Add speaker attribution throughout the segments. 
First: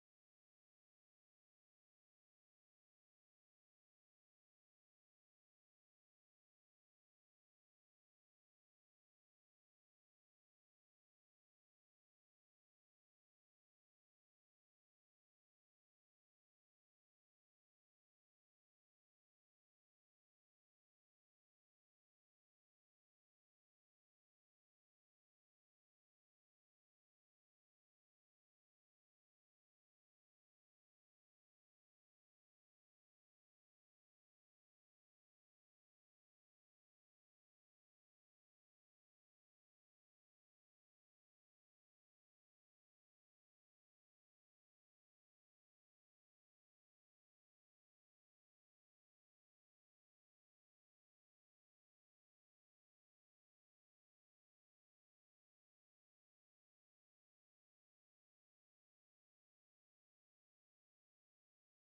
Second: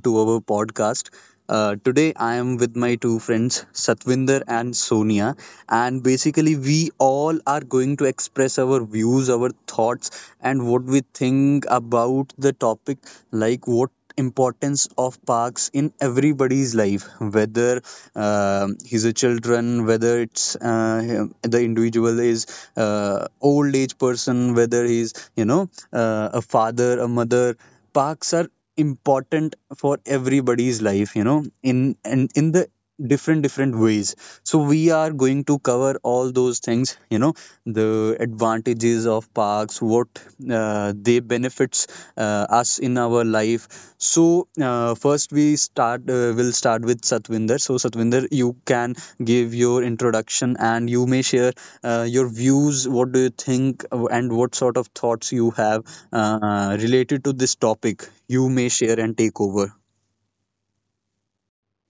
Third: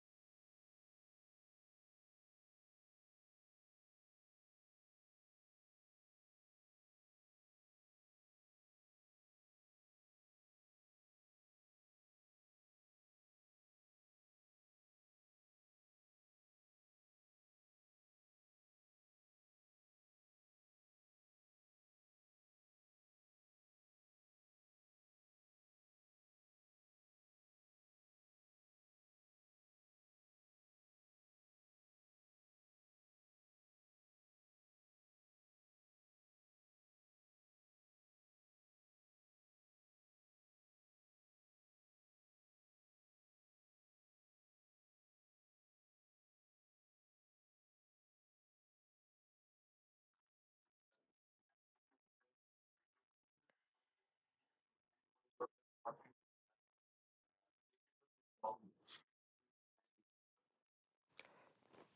Speaker 1: to our podcast. Today, I am with my two friends, Satvinder and Sonia, and basically, we all are going to express our views, our thoughts, and what we think about the topic, like what importance of parks in everybody's life, whether he's a children, whether the individual is old age person, whether he's a father, a mother. Parks are important for everybody's life, you know, in and in the different ways. So we are going to cover all those things, you know, the advantages of parks, what they benefits us in our life. So first we start will start with Satvinder. So Satvinder, you can give your introduction and you may share your views. What do you think, and what sort of thoughts you have related to this topic? You may share and take over.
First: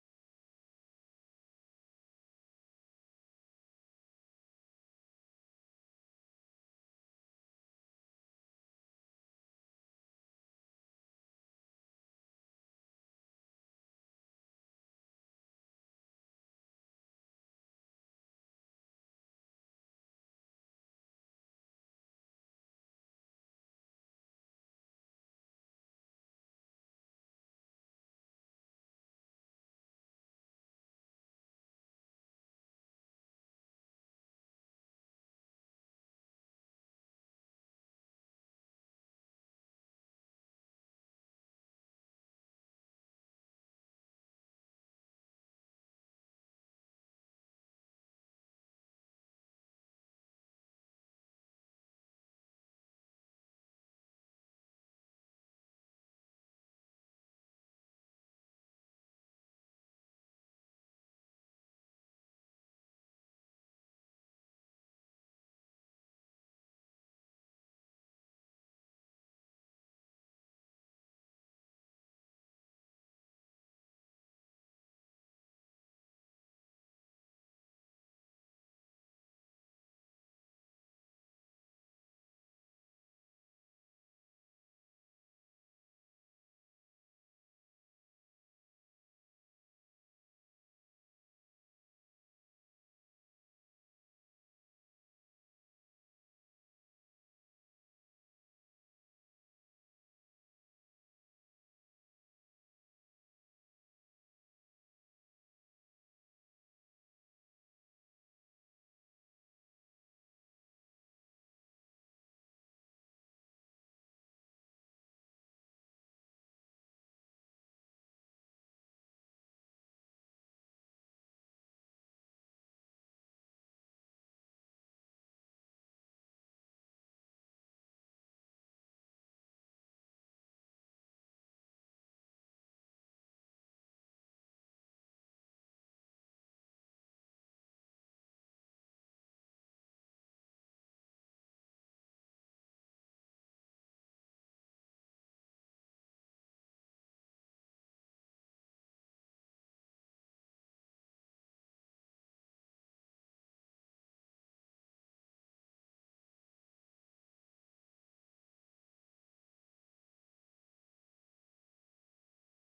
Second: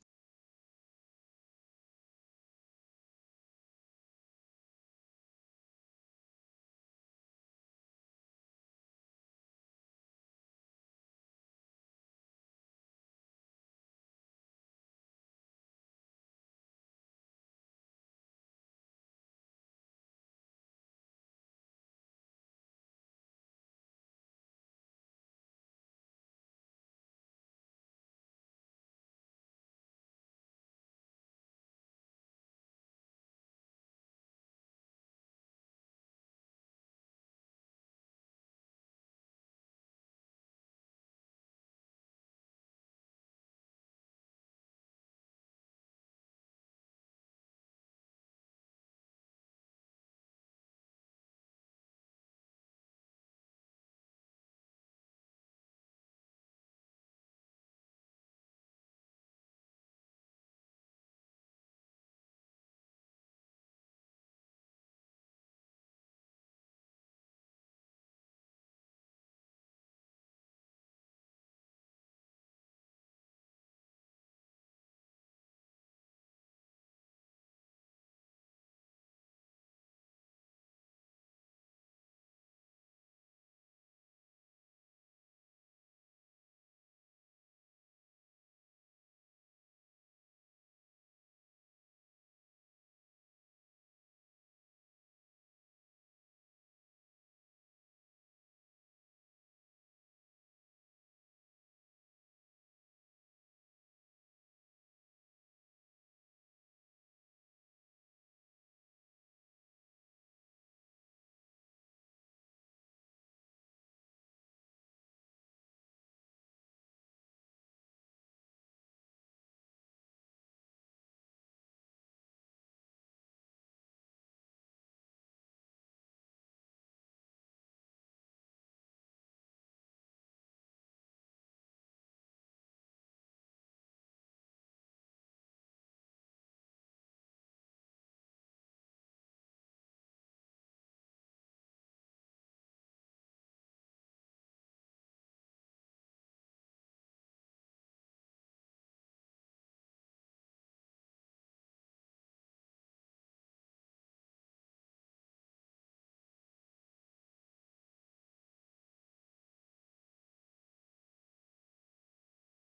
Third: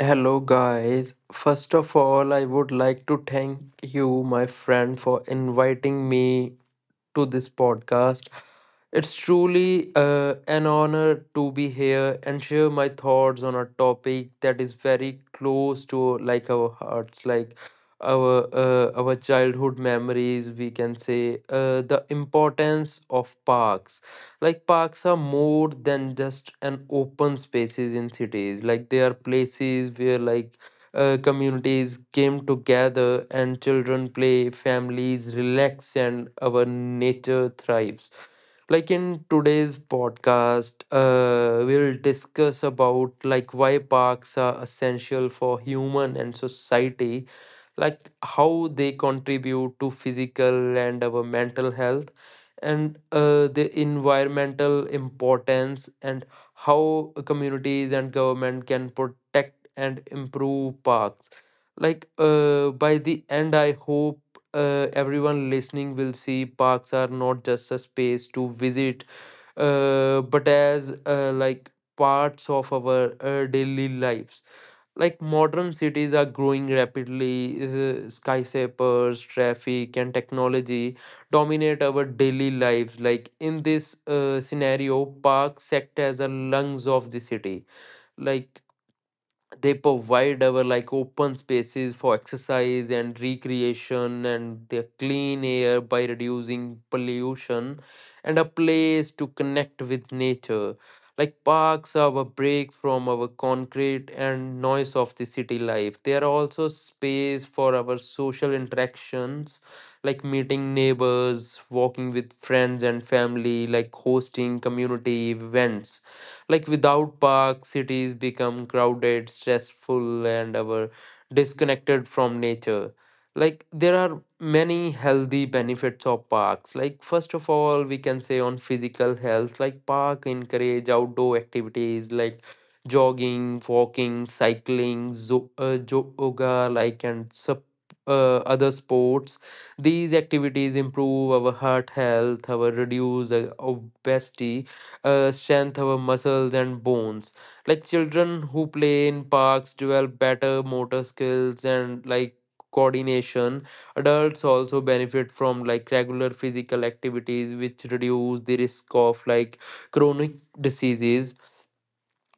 Speaker 2: Hello, guys. First of all, I would like to thank you, my friend, for inviting me to this podcast. It's truly an honor to be here and share my thoughts on a topic that is very close to like our hearts, like our our childhood memories. We can say the importance of parks. Like parks are more than just an open spaces in cities. Like they are places where like communities came together and children play, families relax, and our nature thrives. Like in today's podcast, we'll discuss about like why parks are essential for human and society, like how they contribute to physical and our mental health, and the environmental importance and how communities and government can protect and improve parks. Like by the end, I hope everyone listening will see parks are not just a space to visit, but as like parts of our daily lives. Like modern cities are growing rapidly, skyscrapers, traffic, and technology dominate our daily lives. Like in this scenario, parks act as a lungs of the city. Like they provide our like open spaces for exercise and recreation and the clean air by reducing pollution and a place to connect with nature. Like parks are a break from our concrete and noise of the city life. They are also space for our social interactions, like meeting neighbors, walking with friends and family, like hosting community events. Like without parks, cities become crowded, stressful, and our disconnected from nature. Like there are many healthy benefits of parks. Like first of all, we can say on physical health, like park encourage outdoor activities like jogging, walking, cycling, yoga, like and other sports. These activities improve our heart health, our reduce obesity, strength our muscles and bones. Like children who play in parks develop better motor skills and like coordination. Adults also benefit from like regular physical activities, which reduce the risk of like chronic diseases.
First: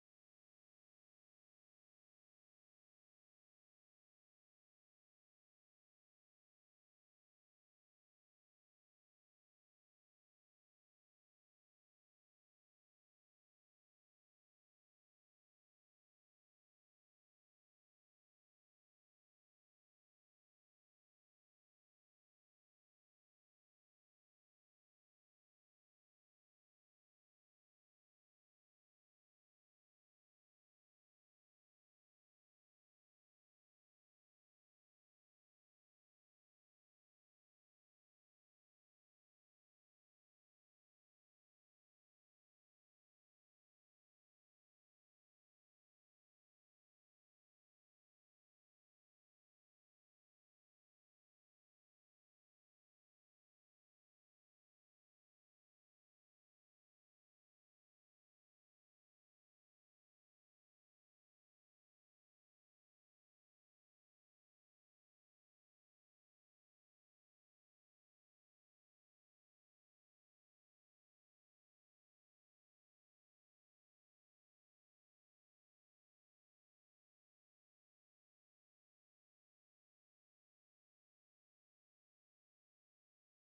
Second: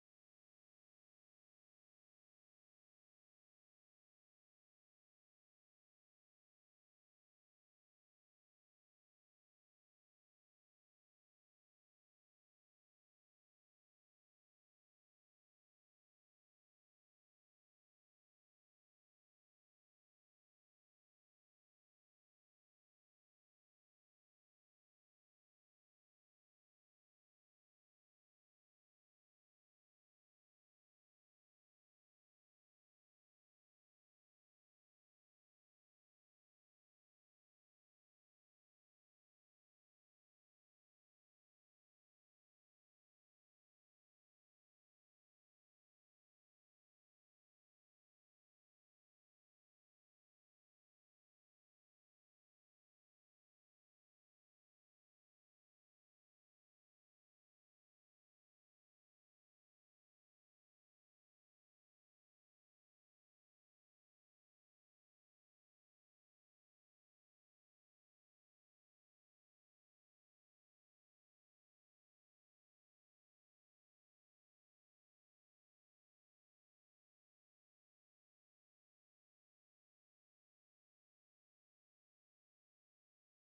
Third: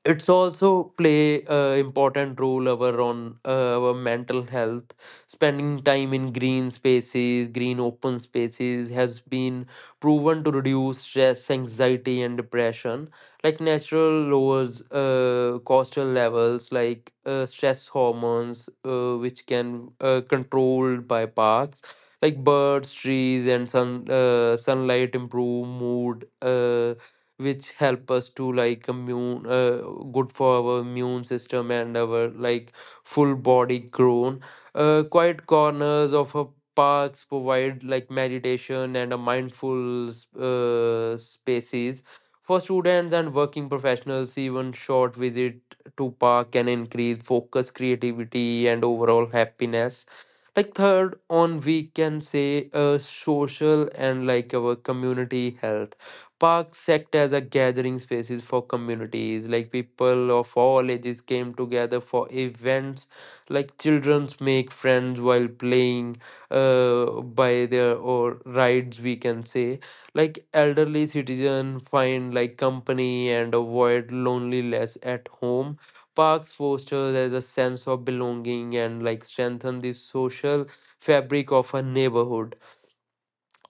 Speaker 2: It's also play a important role our on our mental health. Spending time in green spaces, green open spaces has been proven to reduce stress, anxiety, and depression. Like natural lowers cortisol levels, like stress hormones, which can controlled by parks. Like birds, trees, and sunlight improve mood, which help us to like immune good for our immune system and our like full body grown. Quiet corners of a parks provide like meditation and a mindful spaces for students and working professionals. Even short visit to park can increase focus, creativity, and overall happiness. Like third on, we can say social and like our community health. Parks act as a gathering spaces for communities, like people of all ages came together for events, like childrens make friends while playing by their or rides we can say. Like elderly citizen find like company and avoid loneliness at home. Parks fosters as a sense of belonging and like strengthen the social fabric of a neighborhood.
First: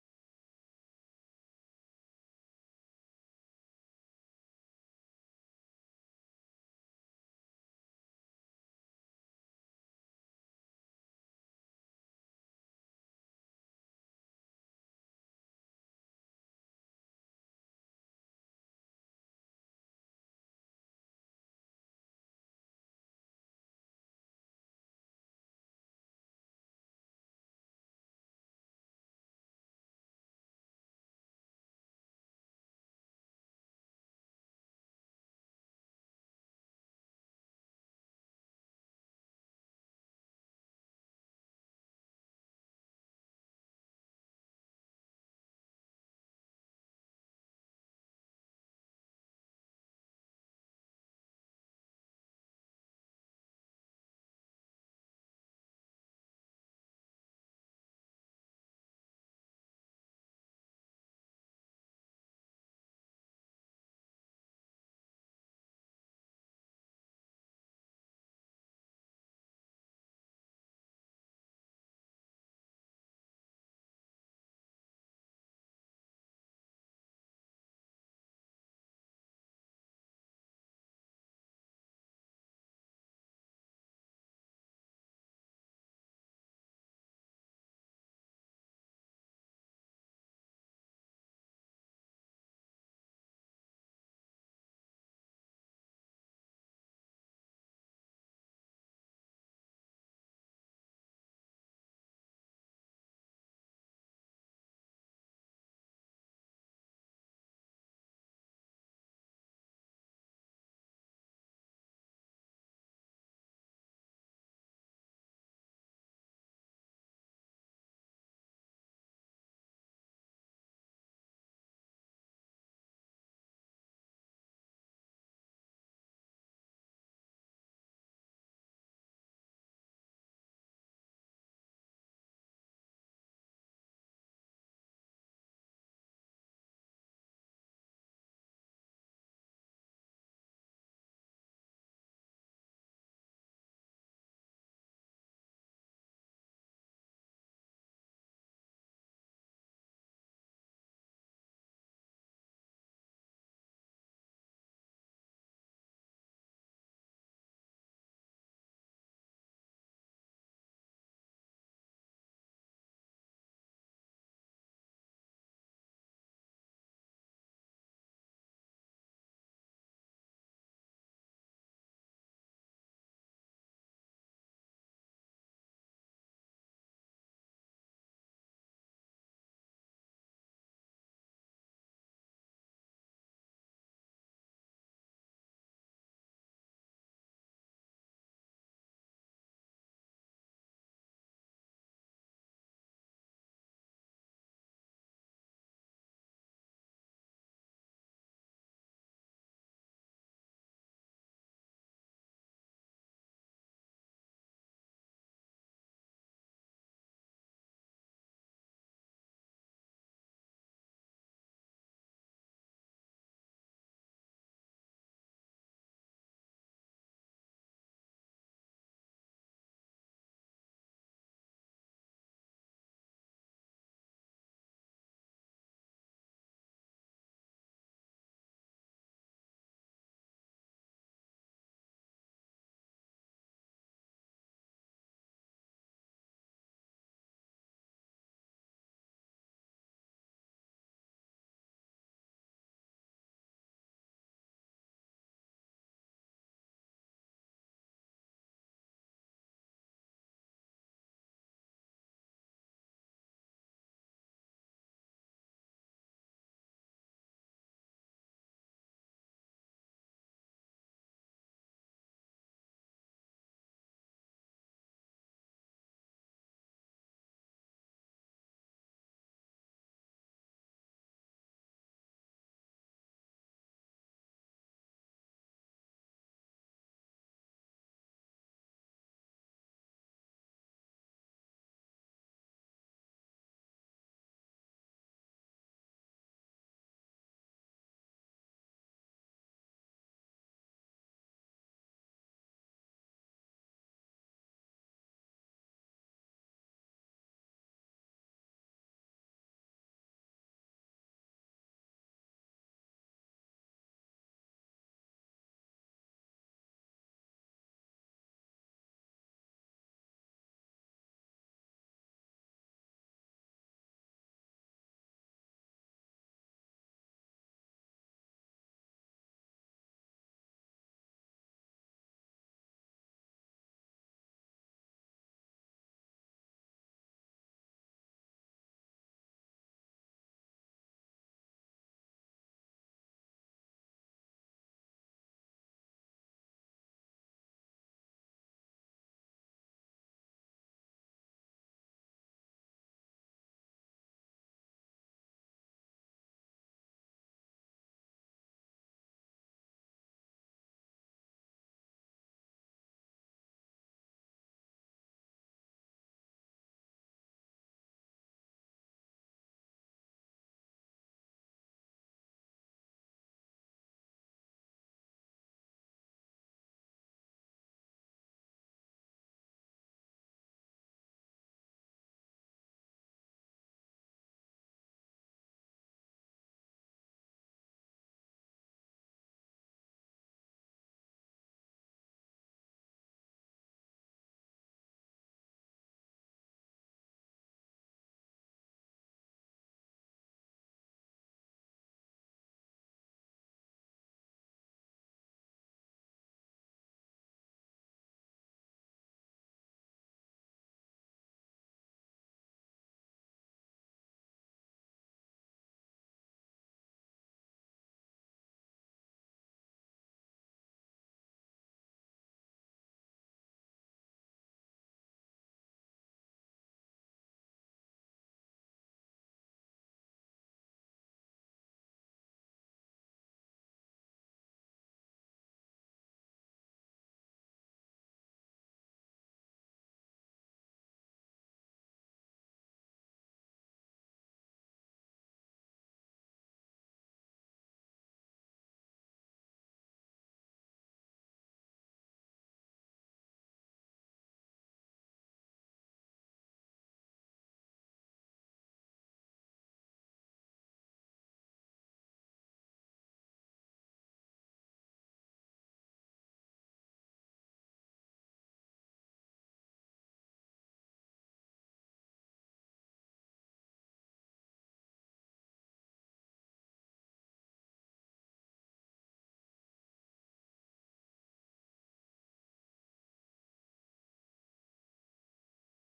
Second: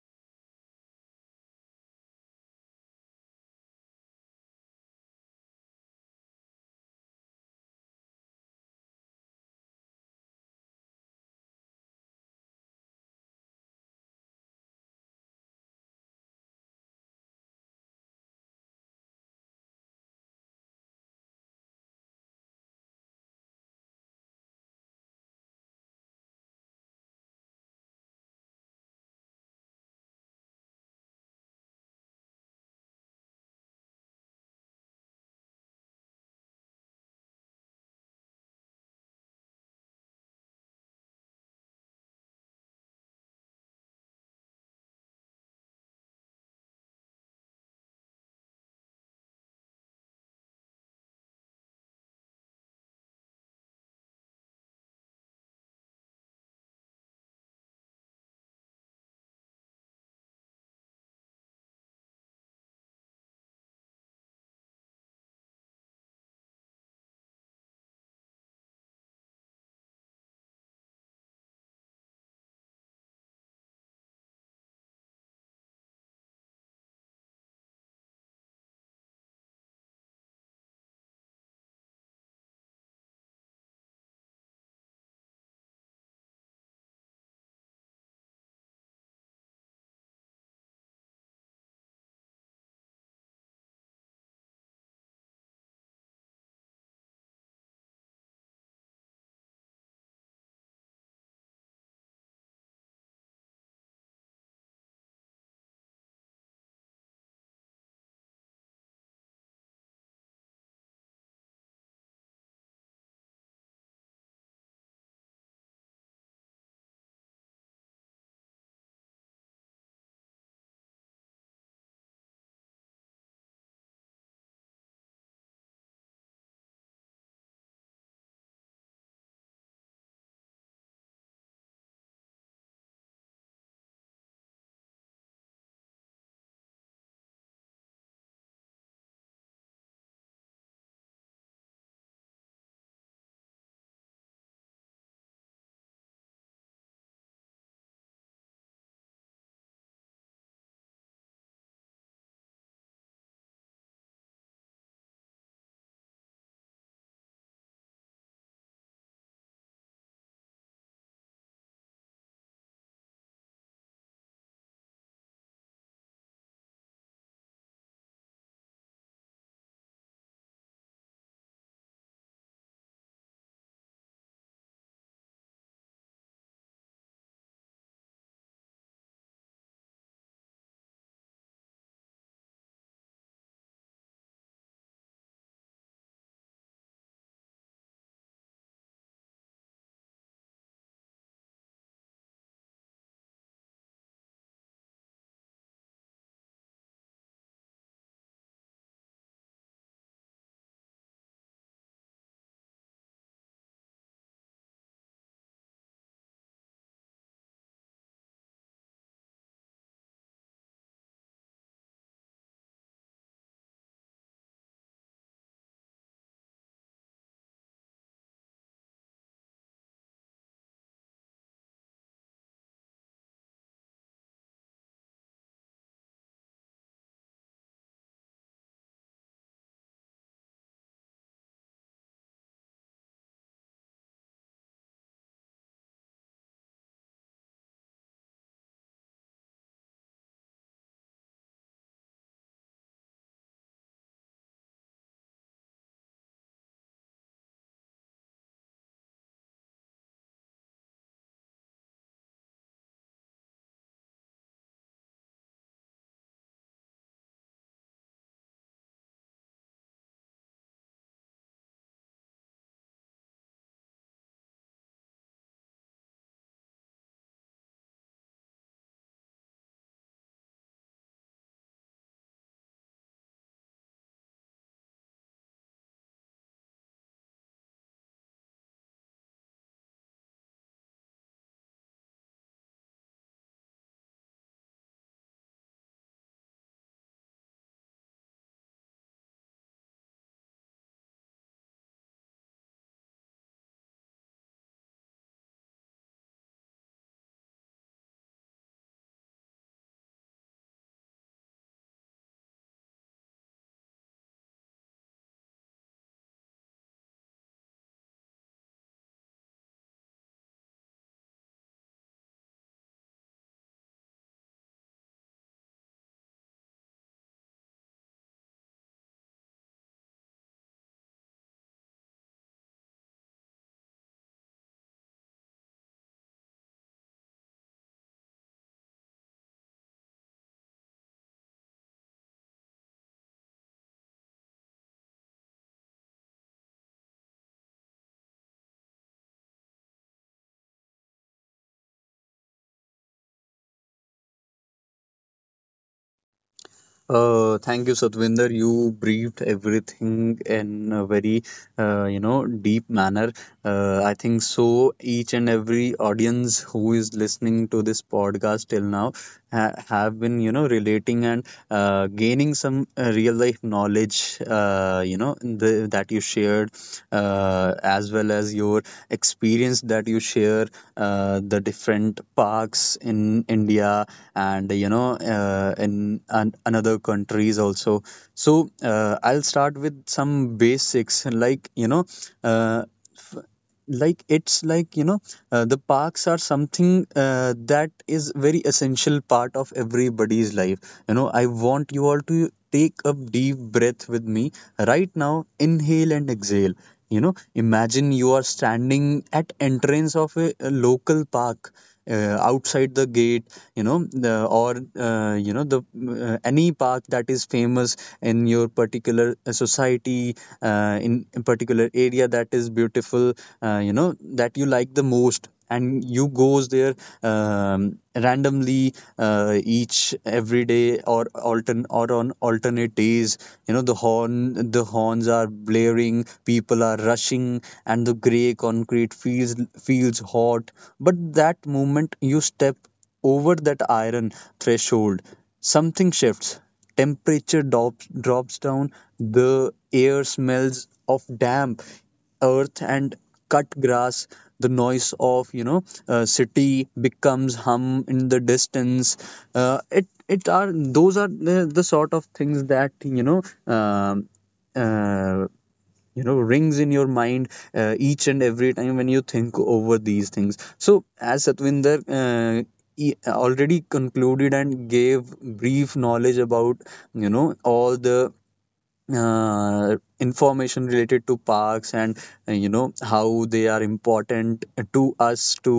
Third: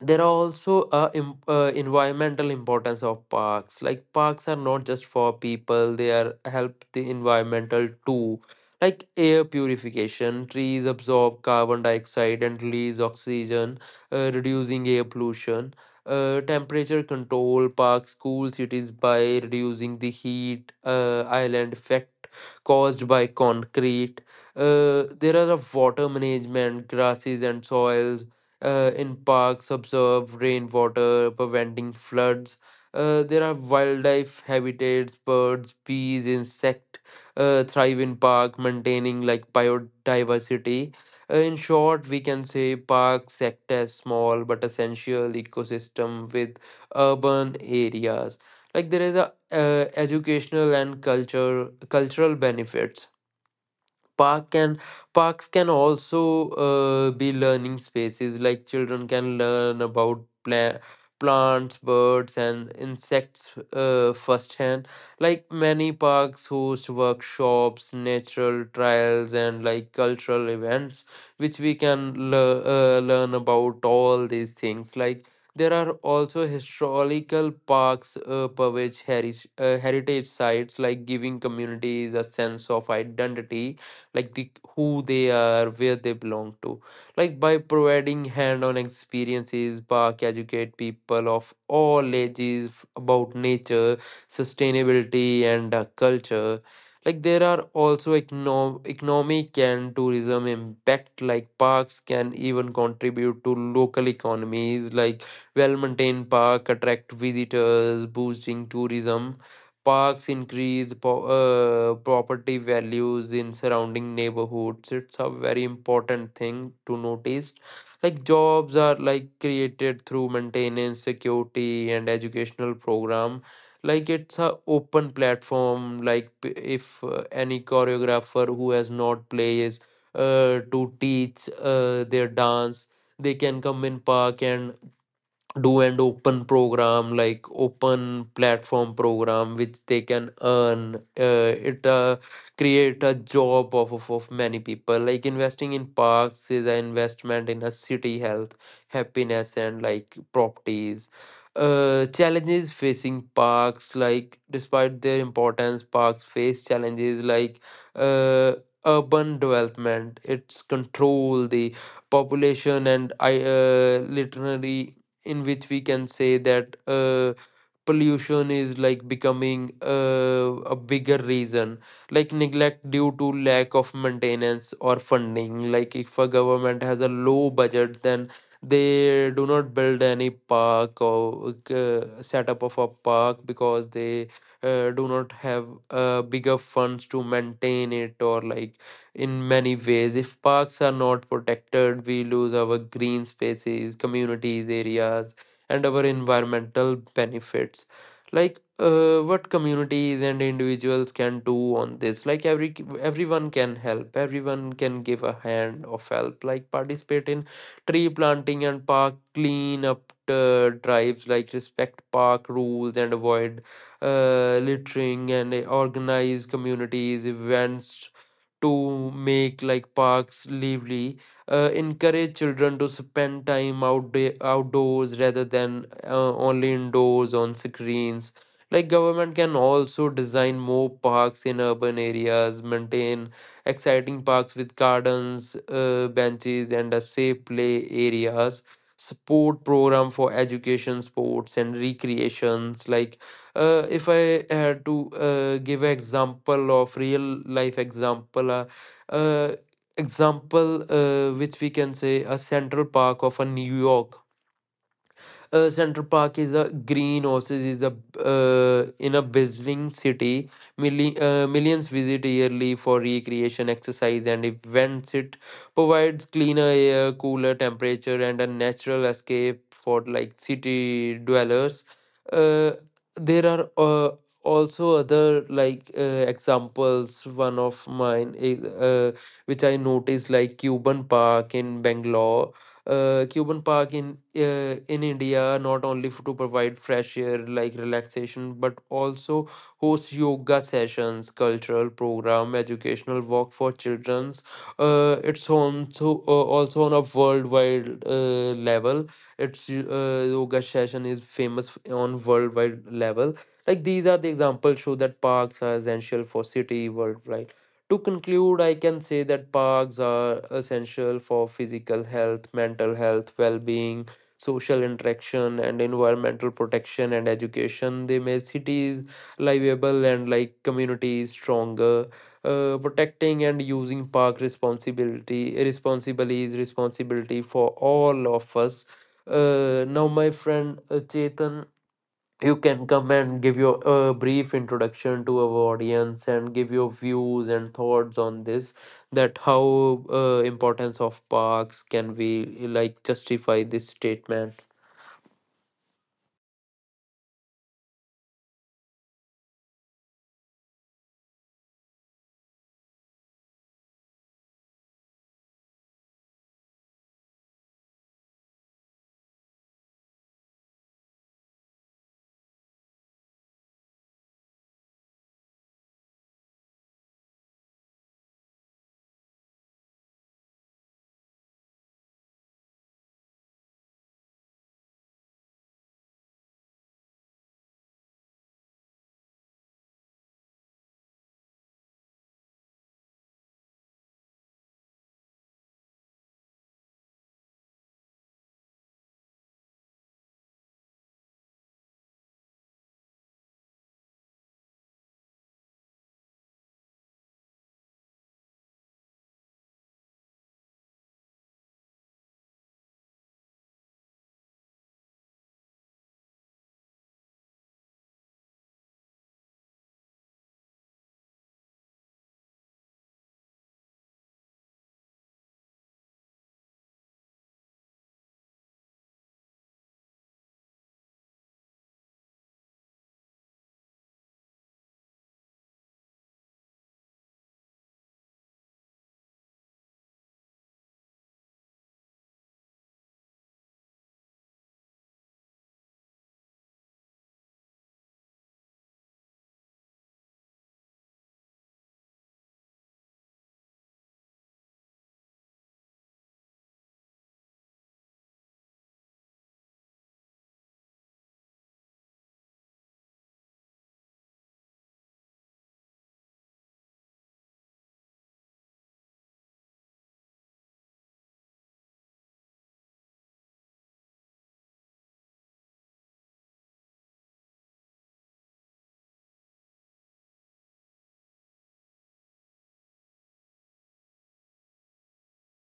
Speaker 2: There are also environmental importance of parks. Like parks are not just for people, they are help the environmental too. Like air purification: trees absorb carbon dioxide and release oxygen, reducing air pollution. Temperature control: parks cool cities by reducing the heat island effect caused by concrete. There are a water management: grasses and soils in parks observe rainwater, preventing floods. There are wildlife habitats: birds, bees, insect thrive in park, maintaining like biodiversity. In short, we can say parks act as small but essential ecosystem with urban areas. Like there is a educational and culture cultural benefits. Park can parks can also be learning spaces. Like children can learn about plants, birds, and insects firsthand. Like many parks host workshops, natural trials, and like cultural events, which we can learn about all these things. Like there are also historical parks heritage sites, like giving communities a sense of identity, like the who they are, where they belong to. Like by providing hand-on experiences, park educate people of all ages about nature, sustainability, and culture. Like there are also economic and tourism impact. Like parks can even contribute to local economies. Like well maintained park attract visitors, boosting tourism. Parks increase property values in surrounding neighborhoods. It's a very important thing to notice. Like jobs are like created through maintenance, security, and educational program. Like it's a open platform. Like if any choreographer who has not plays to teach their dance, they can come in park and do and open program, like open platform program, which they can earn it create a job of, of many people. Like investing in parks is an investment in a city health, happiness, and like properties. Challenges facing parks: like despite their importance, parks face challenges like uh, urban development, its control the population and I, literally, in which we can say that pollution is like becoming a bigger reason. Like neglect due to lack of maintenance or funding. Like if a government has a low budget, then they do not build any park or setup of a park because they do not have bigger funds to maintain it. Or like in many ways, if parks are not protected, we lose our green spaces, communities areas, and our environmental benefits. Like what communities and individuals can do on this. Like everyone can help, everyone can give a hand of help, like participate in tree planting and park clean up drives, like respect park rules and avoid littering, and organize communities events to make like parks lively, encourage children to spend time outdoors rather than only indoors on screens. Like government can also design more parks in urban areas, maintain exciting parks with gardens, benches, and a safe play areas, support program for education, sports, and recreations. Like if I had to give an example of real life example, uh, example which we can say a Central Park of a New York. Central Park is a green oasis is a in a bustling city. Millions visit yearly for recreation, exercise, and events. It provides cleaner air, cooler temperature, and a natural escape for like city dwellers. Uh, there are also other like examples. One of mine is which I noticed, like Cuban Park in Bangalore. Cuban Park in India not only to provide fresh air, like relaxation, but also hosts yoga sessions, cultural program, educational work for children. Uh, it's on to, uh, Also on a worldwide level. Its yoga session is famous on worldwide level. Like these are the examples show that parks are essential for city worldwide. To conclude, I can say that parks are essential for physical health, mental health, well being, social interaction, and environmental protection and education. They make cities livable and like communities stronger. Protecting and using park responsibility responsibly is responsibility for all of us. Now, my friend Chetan, you can come and give your brief introduction to our audience and give your views and thoughts on this, that how importance of parks can we like justify this statement.
Speaker 1: Thank you, Satvinder. You briefed everything in a very, you know, deep manner. I think so. Each and every audience who is listening to this podcast till now have been, you know, relating and gaining some real life knowledge, you know, that you shared, as well as your experience that you share, the different parks in India, and you know, in another countries also. So I'll start with some basics, like you know, uh, like it's like, you know, the parks are something, that is very essential part of everybody's life. You know, I want you all to take a deep breath with me right now, inhale and exhale. You know, imagine you are standing at entrance of a local park, outside the gate. You know, the, or you know, the any park that is famous in your particular society, in a particular area that is beautiful, you know, that you like the most, and you goes there randomly, each every day or on alternate days. You know, the horns are blaring, people are rushing, and the grey concrete feels hot, but that moment you step over that iron threshold, something shifts. Temperature drops down. The air smells of damp earth and cut grass. The noise of, you know, city becomes hum in the distance. It it are those are the sort of things that, you know, um uh, you know, rings in your mind each and every time when you think over these things. So as Satvinder uh, already concluded and gave brief knowledge about, you know, all the information related to parks, and you know, how they are important to us to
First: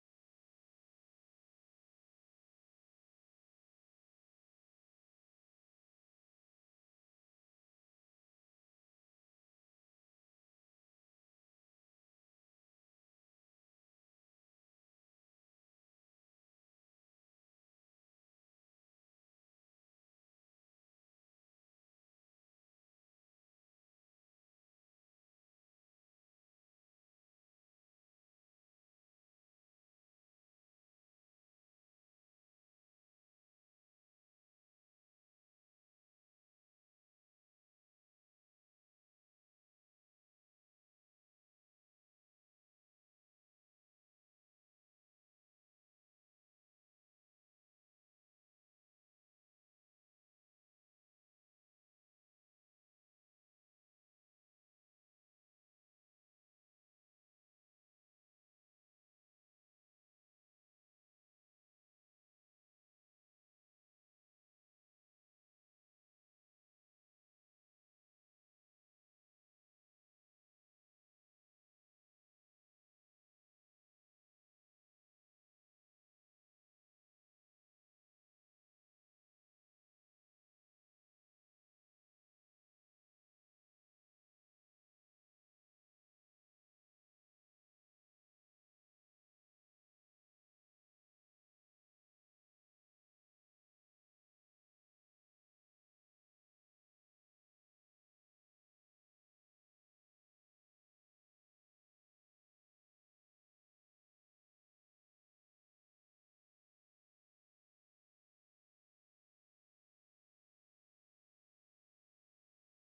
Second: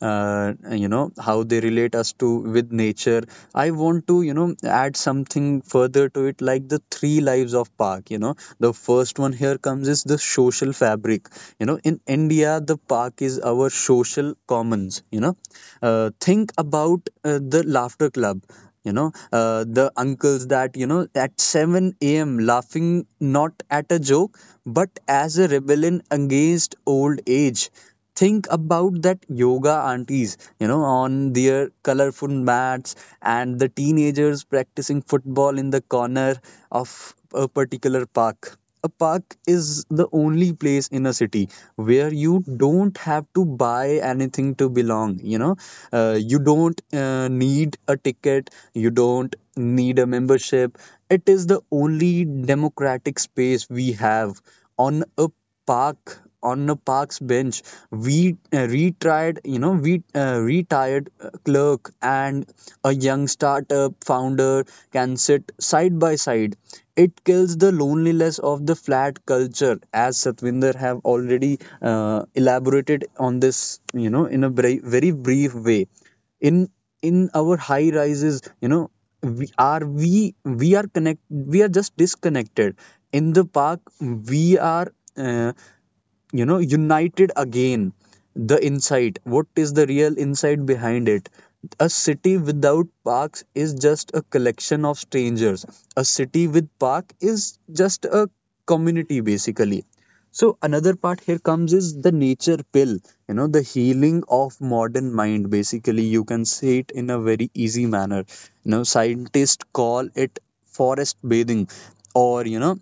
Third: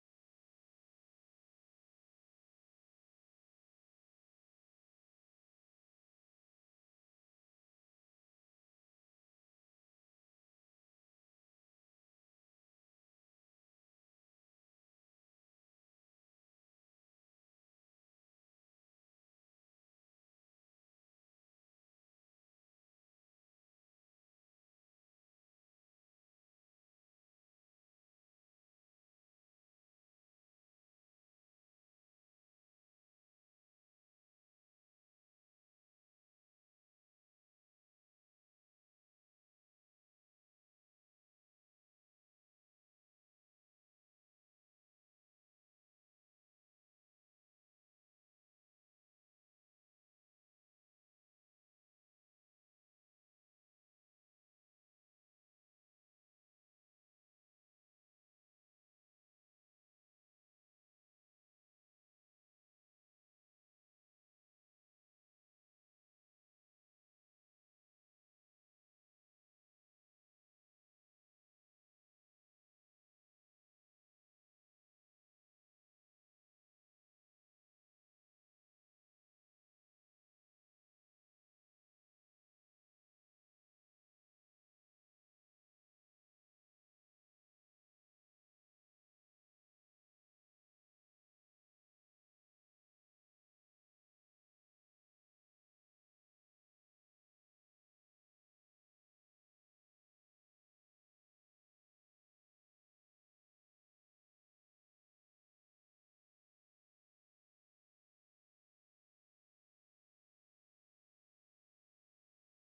Speaker 1: you know, how they relate us to with nature. I want to, you know, add something further to it, like the three lives of park. You know, the first one here comes is the social fabric. You know, in India, the park is our social commons. You know, think about the laughter club. You know, the uncles that, you know, at 7 a.m laughing, not at a joke, but as a rebellion against old age. Think about that yoga aunties, you know, on their colorful mats, and the teenagers practicing football in the corner of a particular park. A park is the only place in a city where you don't have to buy anything to belong. You know, you don't need a ticket, you don't need a membership. It is the only democratic space we have. On a park's bench, we retired clerk and a young startup founder can sit side by side. It kills the loneliness of the flat culture, as Satvinder have already elaborated on this, you know, in a very, very brief way. In in our high rises, you know, we are just disconnected. In the park, we are, you know, united again. The insight, what is the real insight behind it? A city without parks is just a collection of strangers. A city with park is just a community basically. So another part here comes is the nature pill, you know, the healing of modern mind, basically. You can say it in a very easy manner. You know, scientists call it forest bathing, or you know,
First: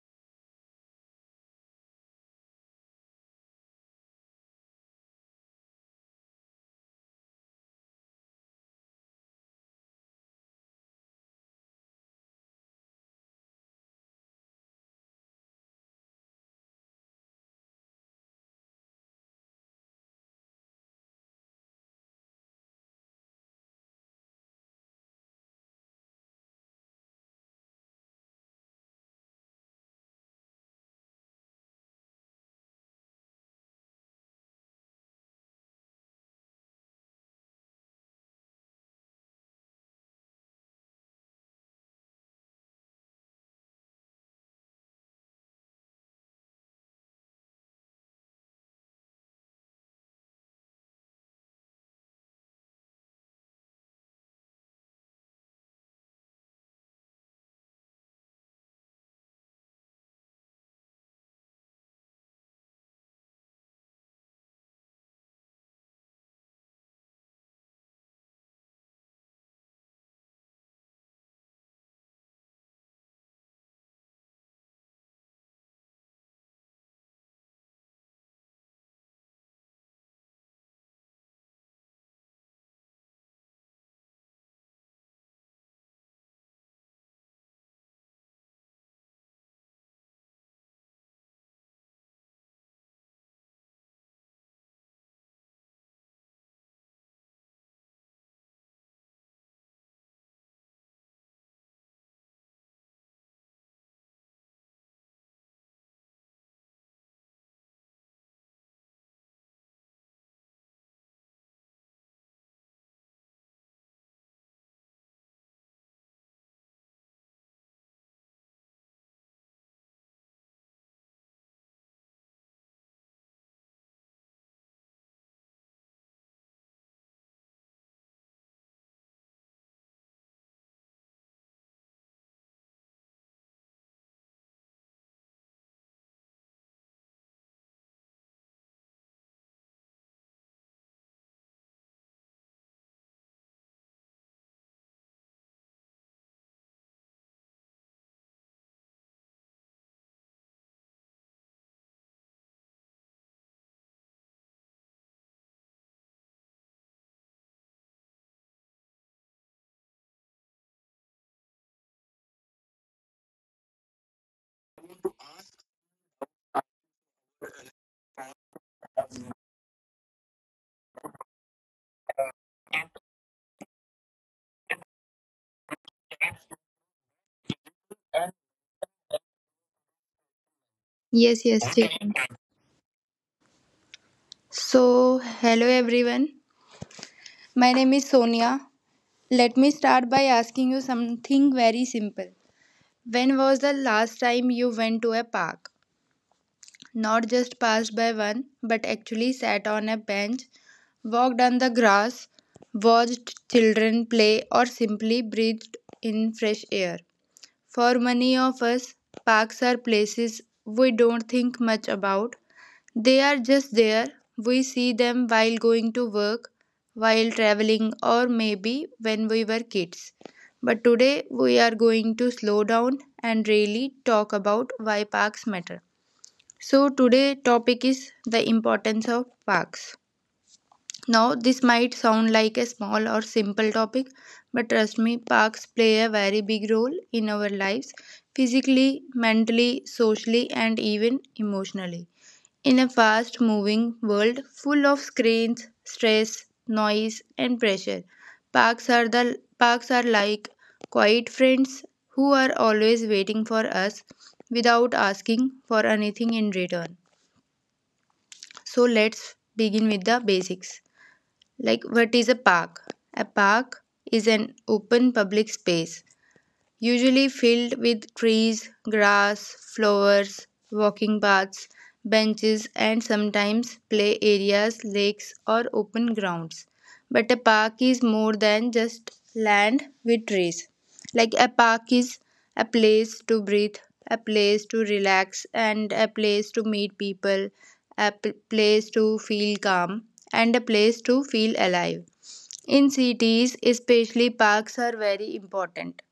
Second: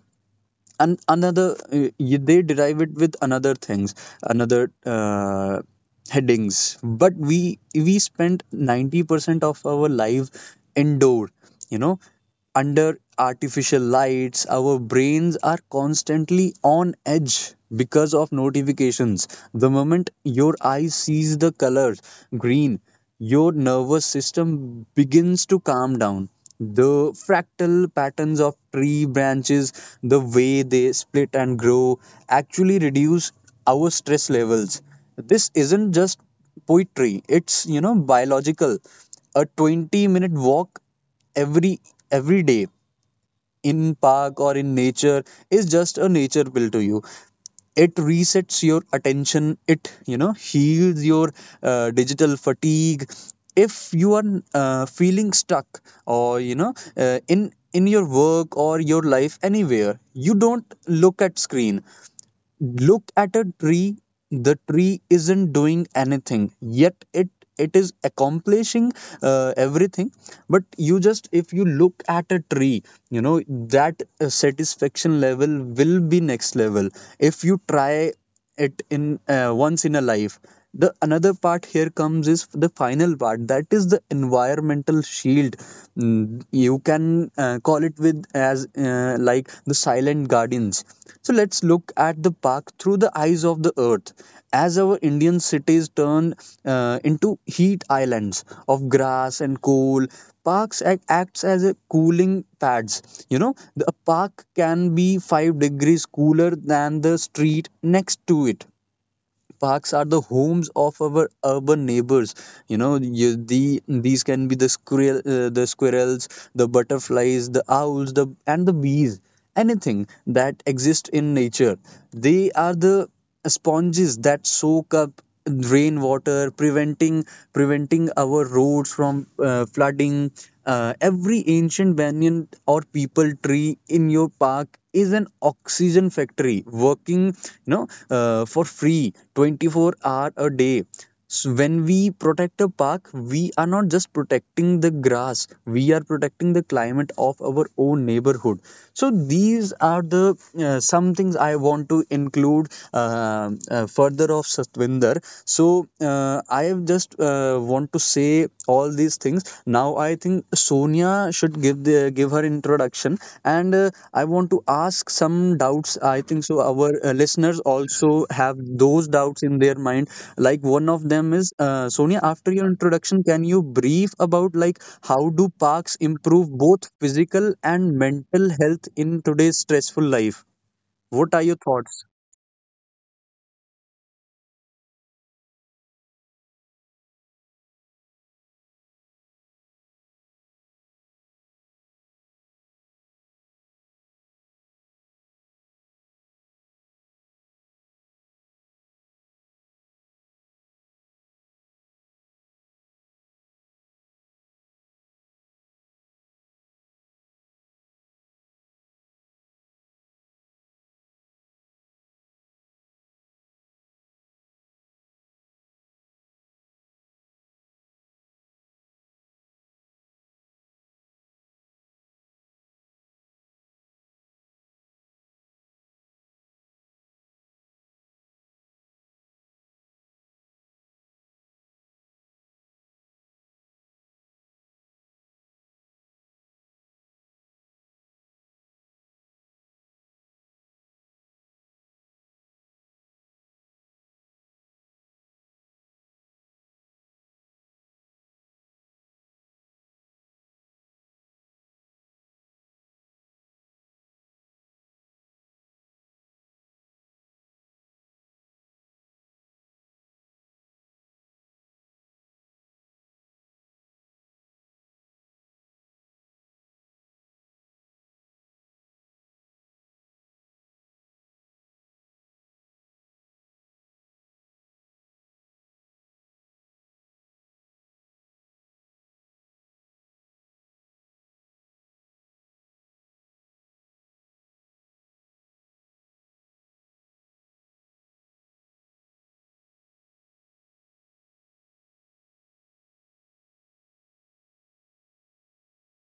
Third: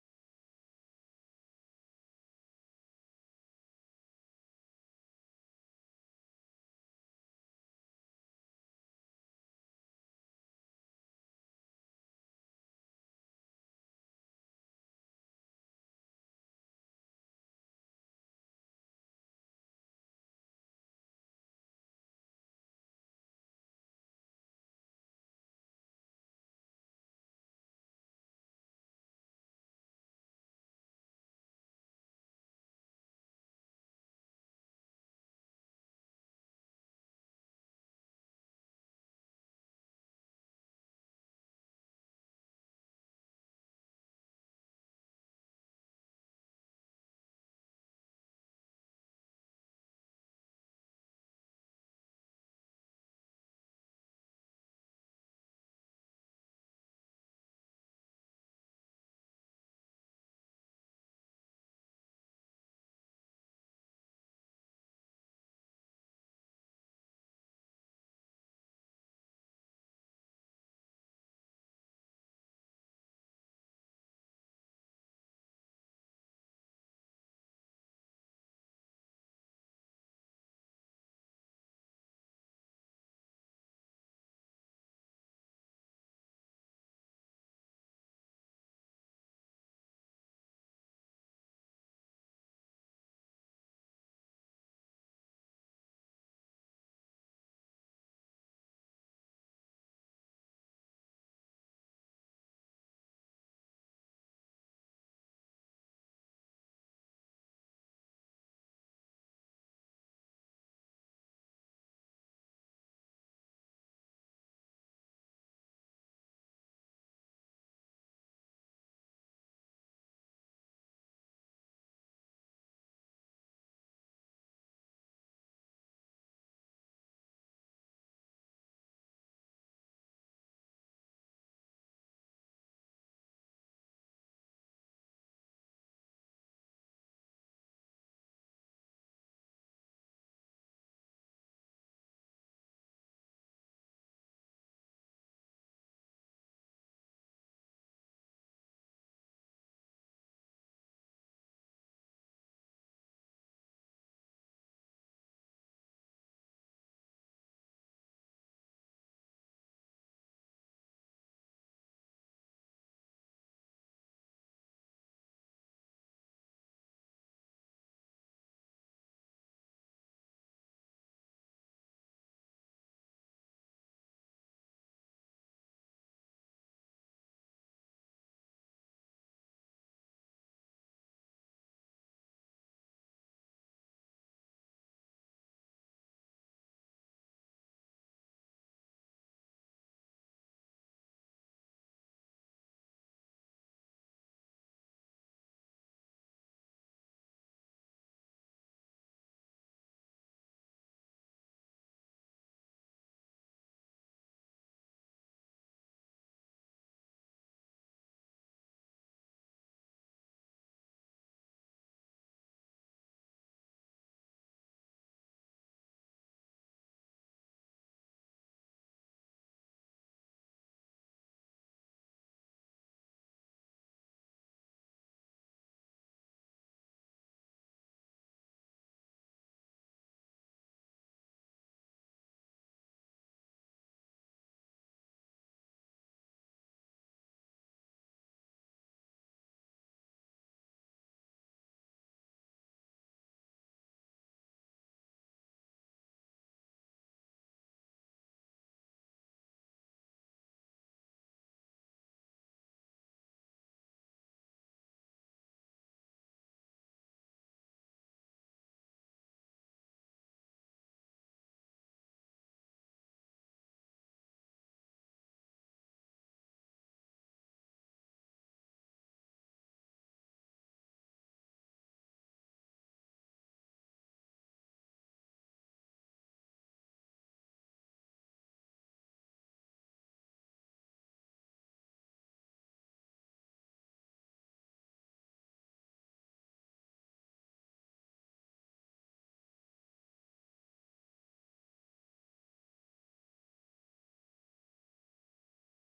Speaker 1: and another they derive it with another things another headings. But we spent 90% of our life indoor, you know, under artificial lights. Our brains are constantly on edge because of notifications. The moment your eye sees the color green, your nervous system begins to calm down. The fractal patterns of tree branches, the way they split and grow, actually reduce our stress levels. This isn't just poetry, it's, you know, biological. A 20-minute walk every every day in park or in nature is just a nature pill to you. It resets your attention, it, you know, heals your digital fatigue. If you are feeling stuck, or you know, in your work or your life anywhere, you don't look at screen, look at a tree. The tree isn't doing anything, yet it is accomplishing everything. But you just, if you look at a tree, you know, that satisfaction level will be next level if you try it in once in a life. The another part here comes is the final part, that is the environmental shield. Mm, you can call it with as, like, the silent guardians. So let's look at the park through the eyes of the earth. As our Indian cities turn into heat islands of grass and coal, parks acts as a cooling pads. You know, a park can be 5 degrees cooler than the street next to it. Parks are the homes of our urban neighbors. You know, you, the these can be the squirrels, the butterflies, the owls, the and the bees, anything that exists in nature. They are the sponges that soak up rainwater, preventing our roads from flooding. Every ancient banyan or people tree in your park is an oxygen factory working, you know, for free 24 hour a day. So when we protect a park, we are not just protecting the grass, we are protecting the climate of our own neighborhood. So these are the some things I want to include further of Satvinder. So I have just want to say all these things. Now I think Sonia should give the give her introduction. And I want to ask some doubts. I think so our listeners also have those doubts in their mind. Like one of them is, Sonia, after your introduction, can you brief about, like, how do parks improve both physical and mental health in today's stressful life?
Speaker 3: Yes,
Speaker 1: What are
Speaker 3: yes,
Speaker 1: your thoughts?
Speaker 3: Chetan. So, hello everyone. My name is Sonia. Let me start by asking you something very simple. When was the last time you went to a park? Not just passed by one, but actually sat on a bench, walked on the grass, watched children play, or simply breathed in fresh air. For many of us, parks are places we don't think much about. They are just there. We see them while going to work, while traveling, or maybe when we were kids. But today we are going to slow down and really talk about why parks matter. So today topic is the importance of parks. Now, this might sound like a small or simple topic, but trust me, parks play a very big role in our lives physically, mentally, socially, and even emotionally. In a fast moving world full of screens, stress, noise, and pressure, parks are like quiet friends who are always waiting for us without asking for anything in return. So, let's begin with the basics. Like what is a park? A park is an open public space usually filled with trees, grass, flowers, walking paths, benches, and sometimes play areas, lakes, or open grounds. But a park is more than just land with trees. Like a park is a place to breathe, a place to relax, and a place to meet people, place to feel calm, and a place to feel alive. In cities, especially parks are very important.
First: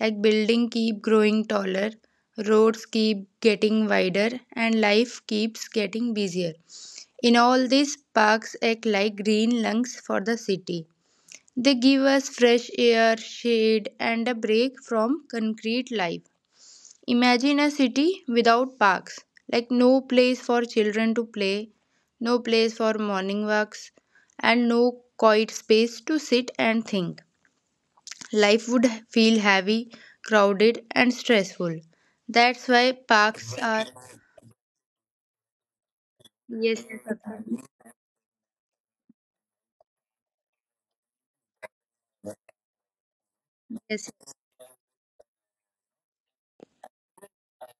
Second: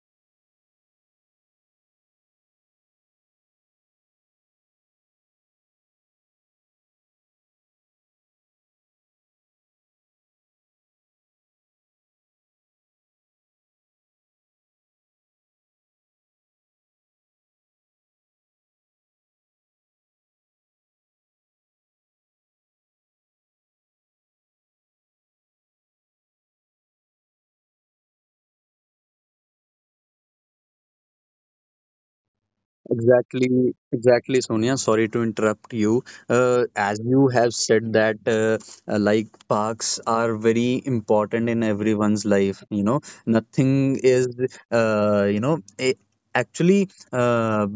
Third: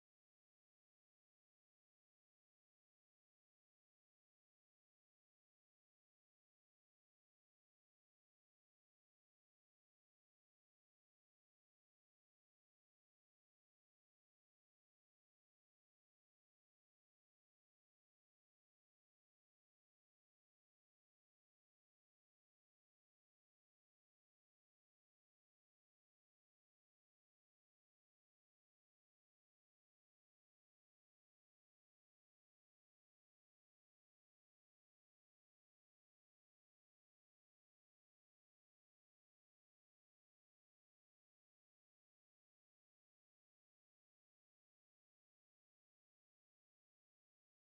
Speaker 3: Like building keep growing taller, roads keep getting wider, and life keeps getting busier. In all this, parks act like green lungs for the city. They give us fresh air, shade, and a break from concrete life. Imagine a city without parks, like no place for children to play, no place for morning walks, and no quiet space to sit and think. Life would feel heavy, crowded, and stressful. That's why parks
Speaker 1: Exactly,
Speaker 3: are.
Speaker 1: exactly, Sonia. Sorry to interrupt you.
Speaker 3: Yes,
Speaker 1: As you have
Speaker 3: yes,
Speaker 1: said that, like, parks are very important in everyone's life. You know,
Speaker 3: yes,
Speaker 1: nothing is,
Speaker 3: yes.
Speaker 1: you know, actually.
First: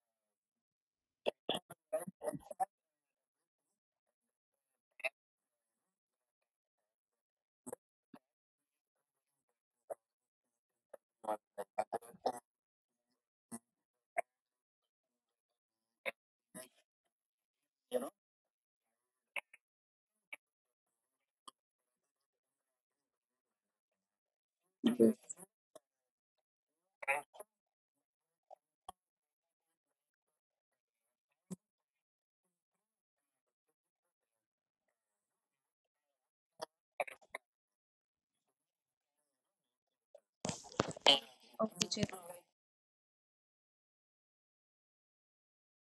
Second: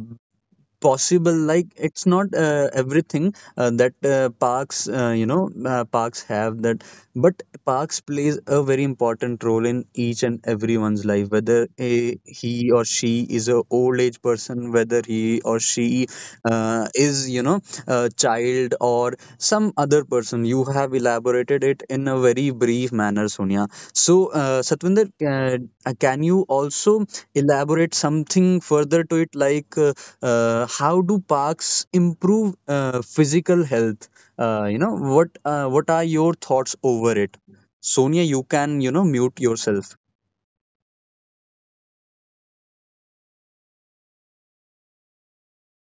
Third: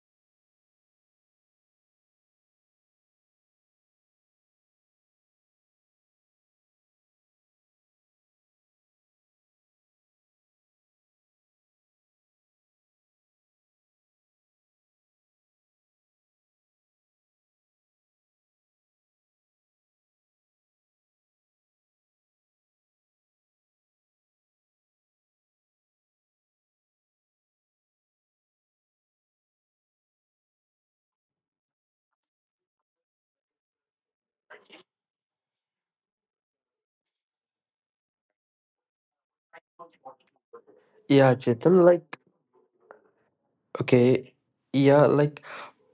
Speaker 1: possible, like, it's not everything that parks, parks have that, but parks plays a very important role in each and everyone's life, whether he or she is a old age person, whether he or she is, you know, a child or some other person. You have elaborated it in a very brief manner, Sonia. So Satvinder, can you also elaborate something further to it, like, how do parks improve physical health? You know, what are your thoughts over it? Sonia, you can, you know, mute yourself.
Speaker 2: Yeah, Chetan,
Speaker 3: Okay,
Speaker 2: like
Speaker 3: Chetan.
Speaker 2: okay, yeah, like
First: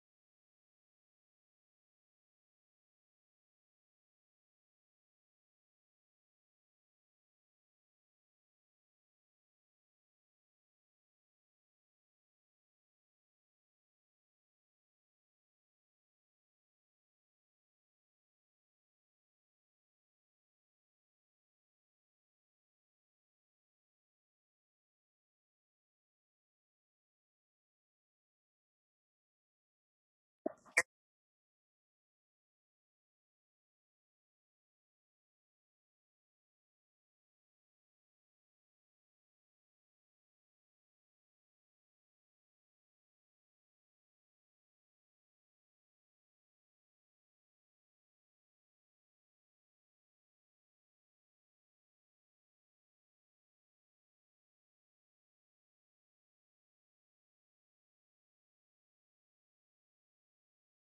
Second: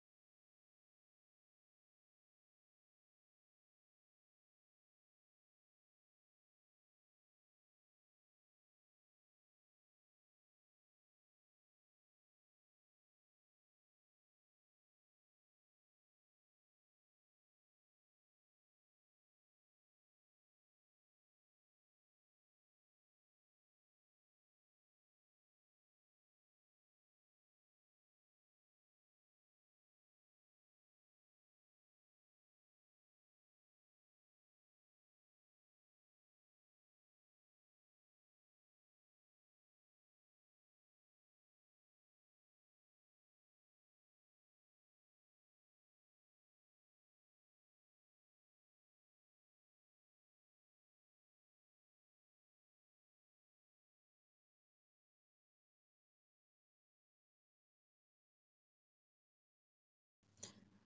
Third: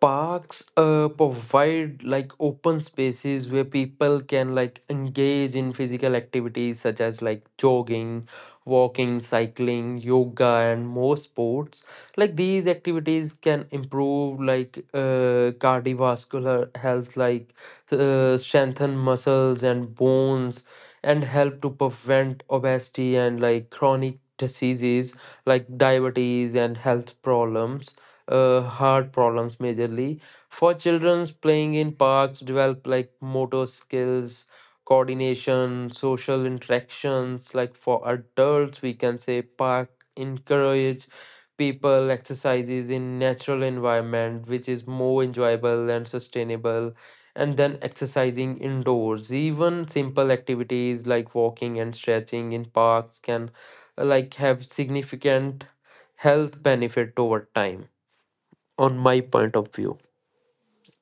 Speaker 2: parks provide like open spaces where people can like engage in physical activities such as like jogging, walking, cycling, yoga, and more sports. Like these activities can improve like cardiovascular health, like strengthen muscles and bones, and help to prevent obesity and like chronic diseases like diabetes and health problems, heart problems majorly. For children, playing in parks develop like motor skills, coordination, social interactions. Like for adults, we can say park encourage people exercises in natural environment which is more enjoyable and sustainable and then exercising indoors. Even simple activities like walking and stretching in parks can like have significant health benefit over time, on my point of view.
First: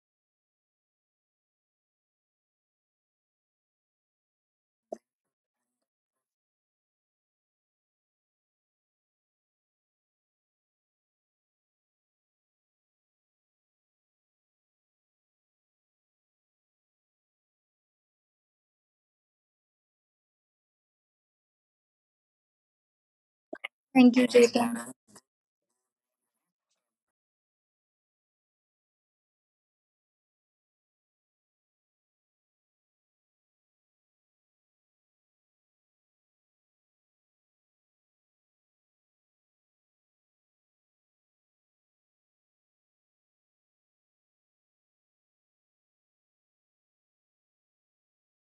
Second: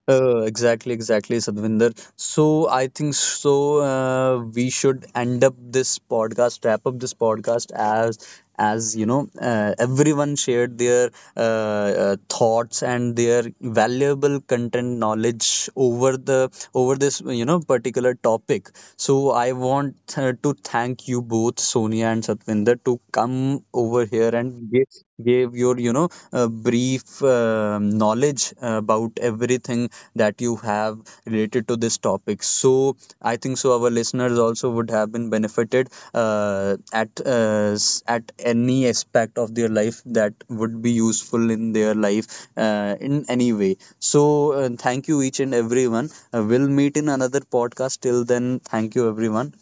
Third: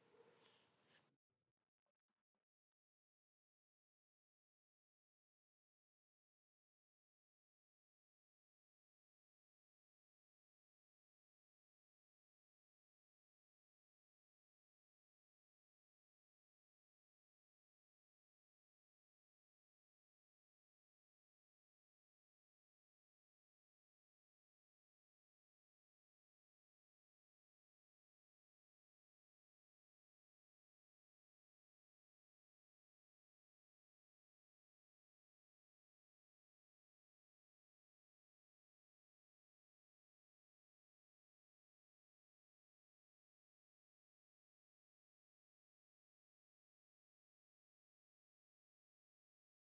Speaker 1: Exactly, exactly, Sadvinder. So I think so, we should end up this podcast, wrap up this podcast. As you know, everyone shared their thoughts and their valuable content knowledge over the over this, you know, particular topic. So I want to thank you both, Sonia and Satvinder, to come over
Speaker 3: Thank you,
Speaker 1: here and
Speaker 3: Chetan.
Speaker 1: gave your, you know, brief knowledge about everything that you have related to this topic. So I think so our listeners also would have been benefited at any aspect of their life that would be useful in their life in any way. So thank you each and everyone. We'll meet in another podcast. Till then, thank you everyone.